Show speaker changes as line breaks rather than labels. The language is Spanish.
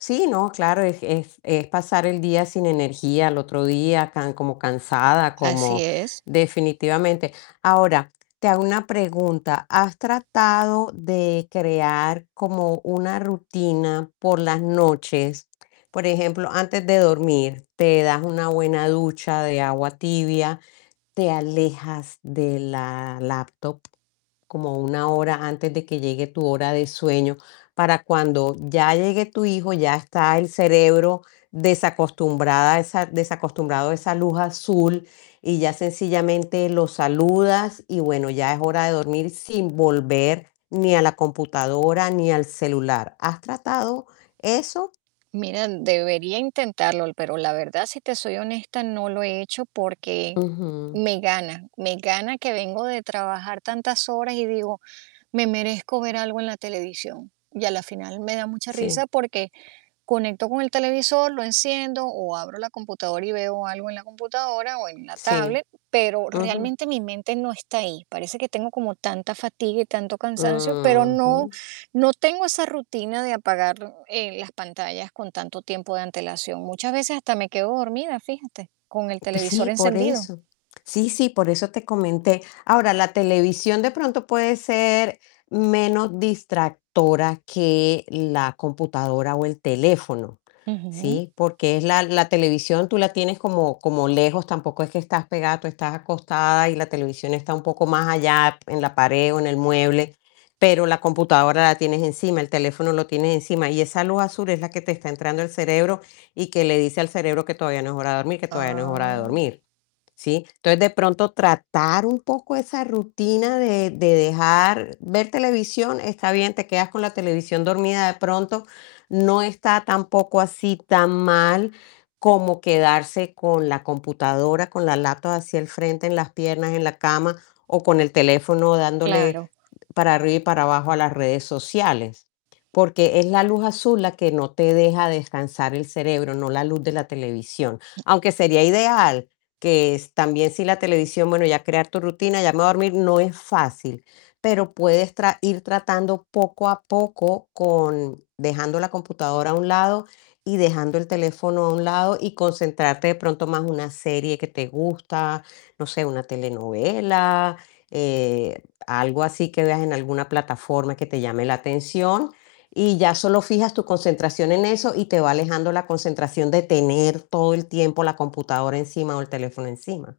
Sí, no, claro, es es es pasar el día sin energía al otro día, can como cansada,
Así
como
es.
definitivamente. Ahora, te hago una pregunta, ¿has tratado de crear como una rutina por las noches? Por ejemplo, antes de dormir te das una buena ducha de agua tibia, te alejas de la laptop como 1 hora antes de que llegue tu hora de sueño para cuando ya llegue tu hijo, ya está el cerebro desacostumbrada esa desacostumbrado a esa luz azul y ya sencillamente lo saludas y bueno, ya es hora de dormir sin volver ni a la computadora ni al celular. ¿Has tratado eso?
Mira, debería intentarlo, l pero la verdad, si te soy honesta, no lo he hecho porque
Ujú.
me gana. Me gana que vengo de trabajar tantas horas y digo: "Me merezco ver algo en la televisión". Y a la final me da mucha risa
Sí.
porque conecto con el televisor, lo enciendo o abro la computadora y veo algo en la computadora o en la
Sí.
tablet, pero
Ujú.
realmente mi mente no está ahí. Parece que tengo como tanta fatiga y tanto cansancio, pero no
Ujú.
no tengo esa rutina de apagar, eh, las pantallas con tanto tiempo de antelación. Muchas veces hasta me quedo dormida, fíjate, con el
Pues
televisor
sí, por
encendido.
eso. Sí, sí, por eso te comenté. Ahora, la televisión de pronto puede ser menos distractora que la computadora o el teléfono,
Ujú.
¿sí? Porque es la la televisión tú la tienes como como lejos, tampoco es que estás pegada, tú estás acostada y la televisión está un poco más allá en la pared o en el mueble, pero la computadora la tienes encima, el teléfono lo tienes encima y esa luz azul es la que te está entrando al cerebro y que le dice al cerebro que todavía no es hora de dormir, que todavía no es hora de
Ah.
dormir, ¿sí? Entonces, de pronto tratar un poco esa rutina de de dejar ver televisión está bien, te quedas con la televisión dormida de pronto no está tampoco así tan mal como quedarse con la computadora, con la laptop así al frente, en las piernas, en la cama o con el teléfono dándole
Claro.
para arriba y para abajo a las redes sociales. Porque es la luz azul la que no te deja descansar el cerebro, no la luz de la televisión. Aunque sería ideal que es también si la televisión, bueno, ya crear tu rutina, ya me voy a dormir no es fácil, pero puedes tra ir tratando poco a poco con dejando la computadora a un lado y dejando el teléfono a un lado y concentrarte de pronto más una serie que te gusta, no sé, una telenovela, eh, algo así que veas en alguna plataforma que te llame la atención y ya solo fijas tu concentración en eso y te va alejando la concentración de tener todo el tiempo la computadora encima o el teléfono encima.